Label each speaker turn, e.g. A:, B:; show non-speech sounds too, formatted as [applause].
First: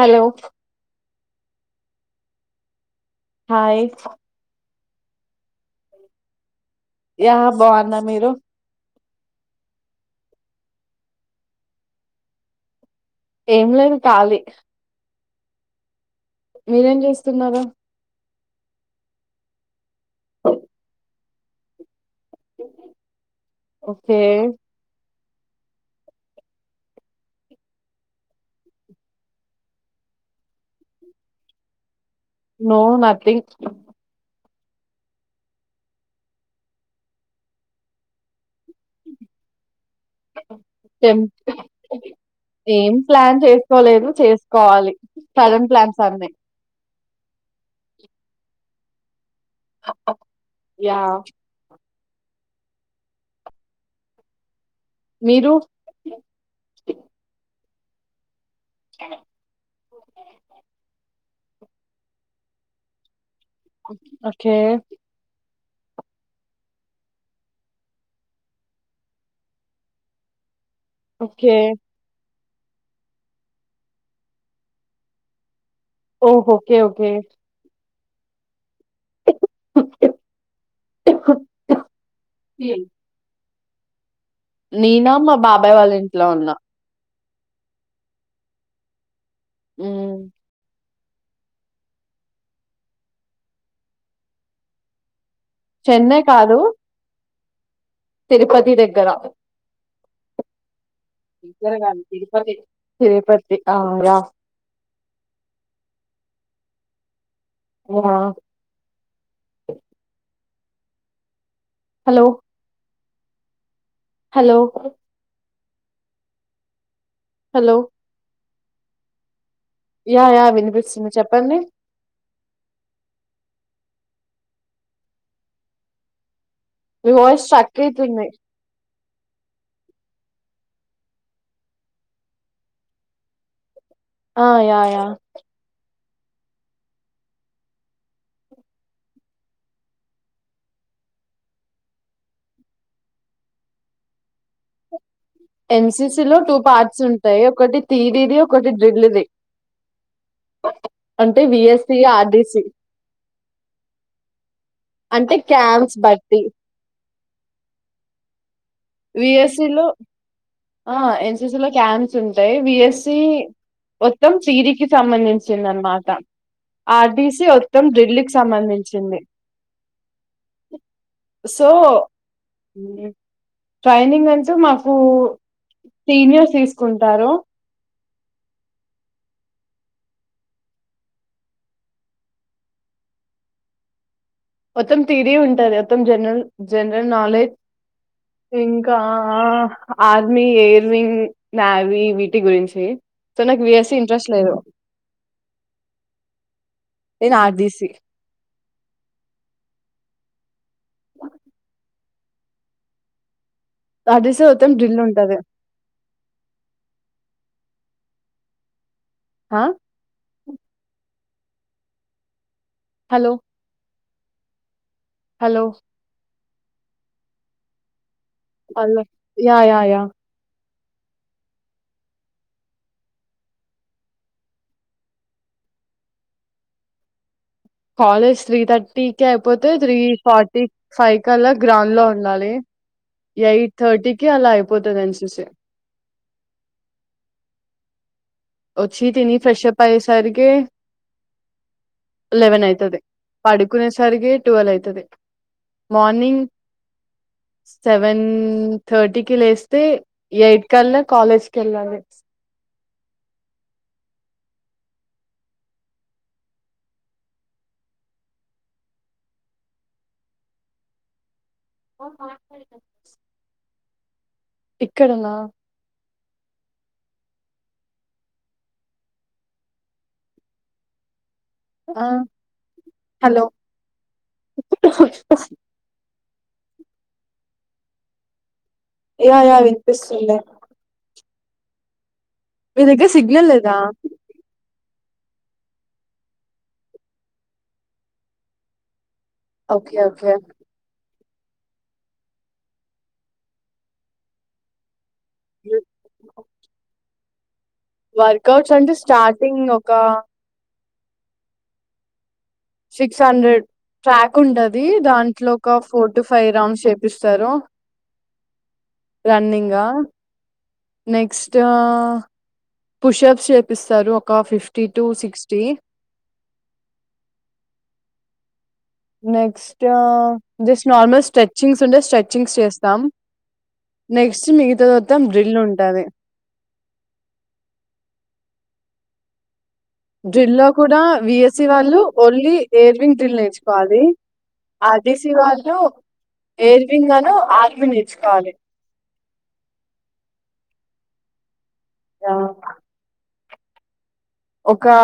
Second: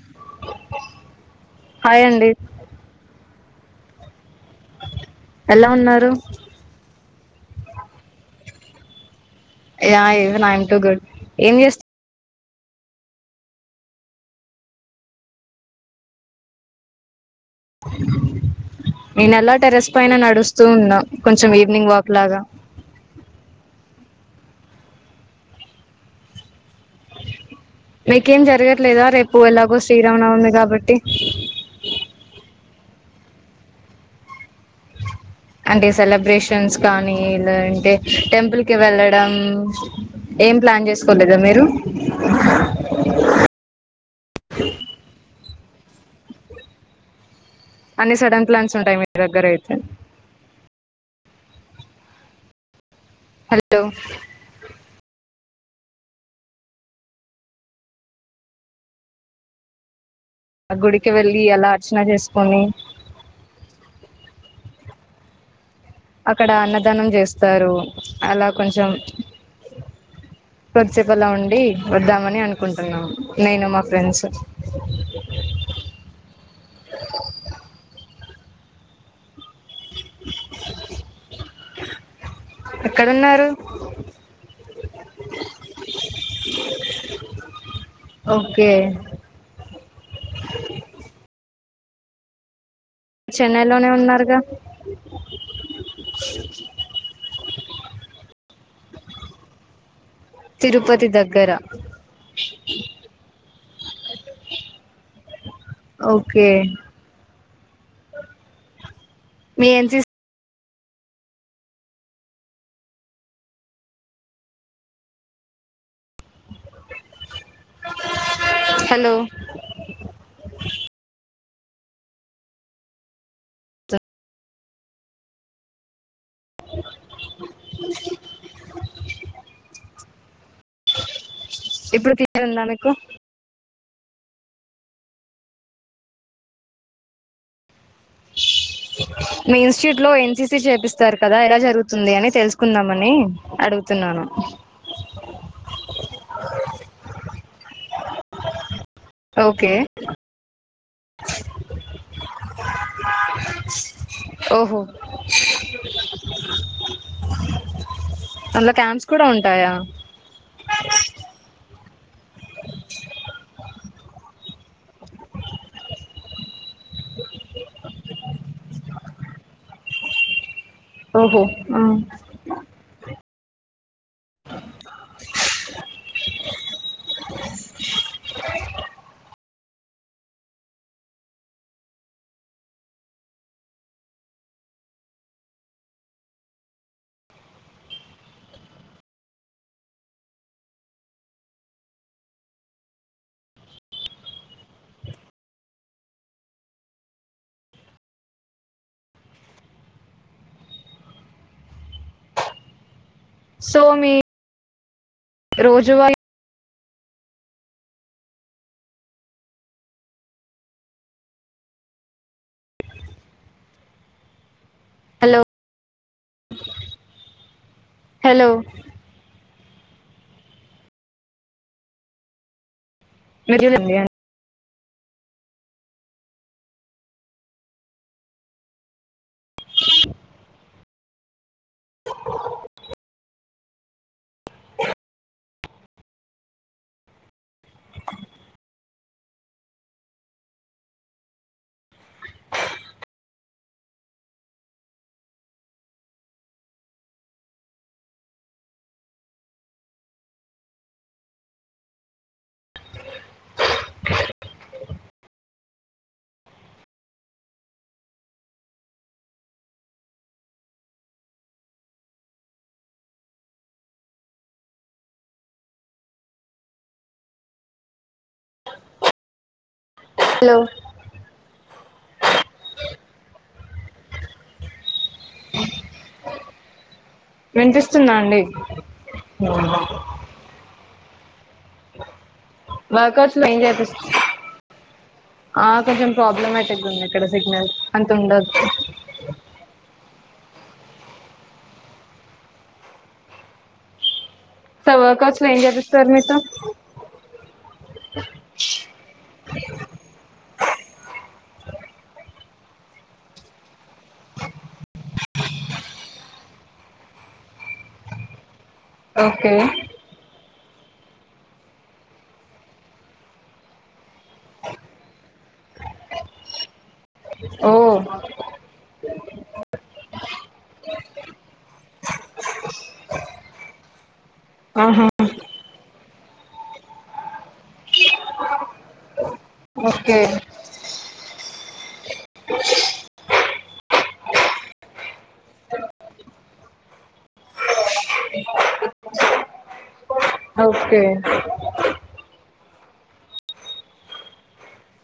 A: Hello
B: హయండి
A: hi
B: ఎలా ఉన్నారు
A: యా బావున్నా మీరు
B: yeah is nine to good ఏం చేస్
A: ఏం లేదు ఖాలీ మీరంజెస్
B: [inaudible] నేనలా టెరెస్ పైన నడుస్తూ ఉన్నా కొంచెం ఈవినింగ్ వాక్ లాగా
A: ఏ
B: మీకేం జరగట్లేదా రేపు ఎలాగో శ్రీరామ నవమి కాబట్టి
A: నో నథింగ్
B: అంటే సెలబ్రేషన్స్ కానీ లేదంటే టెంపుల్ కి వెళ్ళడం ఏం ప్లాన్
A: టెం
B: చేసుకోలేదా మీరూ
A: ఏం ప్లాన్ చేసుకోలేదు చేసుకోవాలి సడన్ ప్లాన్స్ అన్ని
B: అన్ని సడన్ ప్లాన్స్ ఉంటాయి మీ దగ్గర అయితే
A: యా
B: హలో
A: మీరు
B: ఈయల అర్చనా చేసుకొని
A: ఒకే
B: అక్కడ అన్నదానం చేస్తారు అలా కొంచెం కొద్దిసేపు అలా
A: ఓకే
B: ఉండీ ఒద్దామని అనుక్ కుంటున్నాం నేను మా ఫ్రెండ్స్
A: ఓహో ఓకే ఓకే
B: ఎక్కడున్నారు
A: నేనా మా బాబాయ్ వాళ్ళ ఇంట్లో ఉన్న
B: ఓకే
A: ఉమ్
B: చెన్నైలోనే ఉన్నారుగా
A: చెన్నై కాదూ తిపతి దగ్గర
B: తిరు
A: తిరుపతి అవున
B: ఓకే
A: ఆ
B: మీ NCC
A: hello hello hello
B: hello
A: yeah yeah వినిపిస్తుంది చెప్ ప్పండి మీ వాయిస్ స్టక్ ఐతుంది
B: ఇప్పుడు క్లియర్ ఉందా మీకు
A: ఆ యా యా
B: మీ ఇన్ట్యూట్ లో ఎన్సీసి చేపిస్తారు కదా ఎలా జరుగుతుంది అని తెలుసుకుందామనీ అడుగుతున్నాను
A: ఎన్సీసి లో టూ పార్ట్స్ ఉంటాయి ఒకటి థిరీది ఒకటి రీల్ ది
B: ఓకే
A: అంటే విఎస్సి ఆర్డీసీ
B: ఓహో
A: అంటే క్యాంప్స్ బట్టి
B: మ
A: వి ఎస్ సి లో ఆ ఎన్ సి సి లో [unintelligible] తింటాయి విఎస్సి మొత్తం థిరీకి సంబంధించింది అన్మాట ఆర్టీసి మొత్తం డ్రిల్ కి సంబంధించింది
B: ఓహో
A: సో
B: ఆ.
A: ట్రైనింగ్ అంటూ మాకు సీనియర్స్ తీసుకుంటారు మొత్తం థిరీ ఉంటాది మొత్తం జనరల్ జనరల్ నాలెడ్జ్ ఇంకా ఆర్మీ ఎయిర్ వింగ్ నావీ వీటి గురించి సో నాకు విఎస్సి ఇంట్రెస్ట్ లేదు నేను ఆర్ బి సి
B: సో మీ
A: అది శదివితే డ్రిల్ ఉంటది
B: రోజువారీ
A: హా hello hello
B: hello
A: hello yeah yeah yeah
B: [unintelligible]
A: college three థర్టీకి అయిపోతే త్రీ ఫార్టీ ఫైవ్ కి అలా గ్రౌండ్ లో ఉండాలి ఎయిట్ థర్టీకి అలా అయిపోతుందని చూసి వచ్చి తిని ఫ్రెష్ప్ అయ్యేసరికి లెవెన్ అయితది పడుకునే సరికి టువేల్ అయితది మార్నింగ్ సెవెన్ థర్టీకి లేస్తే ఎయిట్ కల్లా కాలేజ్కి వెళ్ళాలి [unintelligible] ఇక్కడనా
B: హలో
A: హలో [unintelligible]
B: వినిపిస్తుందా అండి
A: యా యా వినిపిస్తుందా మీ దగ్గర
B: వర్కౌట్స్ లో
A: సిగ్నల్
B: ఏం
A: లేదా
B: చేపిస్ ఆ కొంచెం ప్రాబ్లమాటిక్గా ఉంది ఇక్కడ సిగ్నల్ అంత ఉండదు
A: ఓకే ఓకే
B: చాలా వర్కౌస్ ఇంట్లొ ఏం చెపిస్తారు మీతో
A: వర్కౌట్స్ అంటే స్టార్టింగ్ ఒక సిక్స్ హండ్రెడ్ ట్రాక్ ఉంటాది దాంట్లో ఒక ఫోర్ టు ఫైవ్ రౌండ్స్ చేపిస్తారు
B: ఓకే
A: రన్నింగ్ గా నెక్స్ట్ ఆ పుష్యాస్ చేపిస్తారు ఒక ఫిఫ్టీ టు సిక్స్టీ
B: ఓ
A: నెక్స్ట్ జస్ట్ నార్మల్ స్ట్రెచింగ్స్ ఉంటే స్ట్రెచింగ్స్ చేస్తాం నెక్స్ట్ మిగత
B: ఆహా
A: దంతా డ్రిల్ ఉంటది
B: ఓకే
A: బిఎస్సి వాళ్ళు ఓన్లీ ఎయిర్ వింగ్ గ్రిల్ నేర్చుకోవాలి ఆర్టీసి వాళ్ళు ఎయిర్ వింగ్ అన్నా ఆర్వి నేర్చుకోవాలి
B: ఓకే
A: రా ఓకా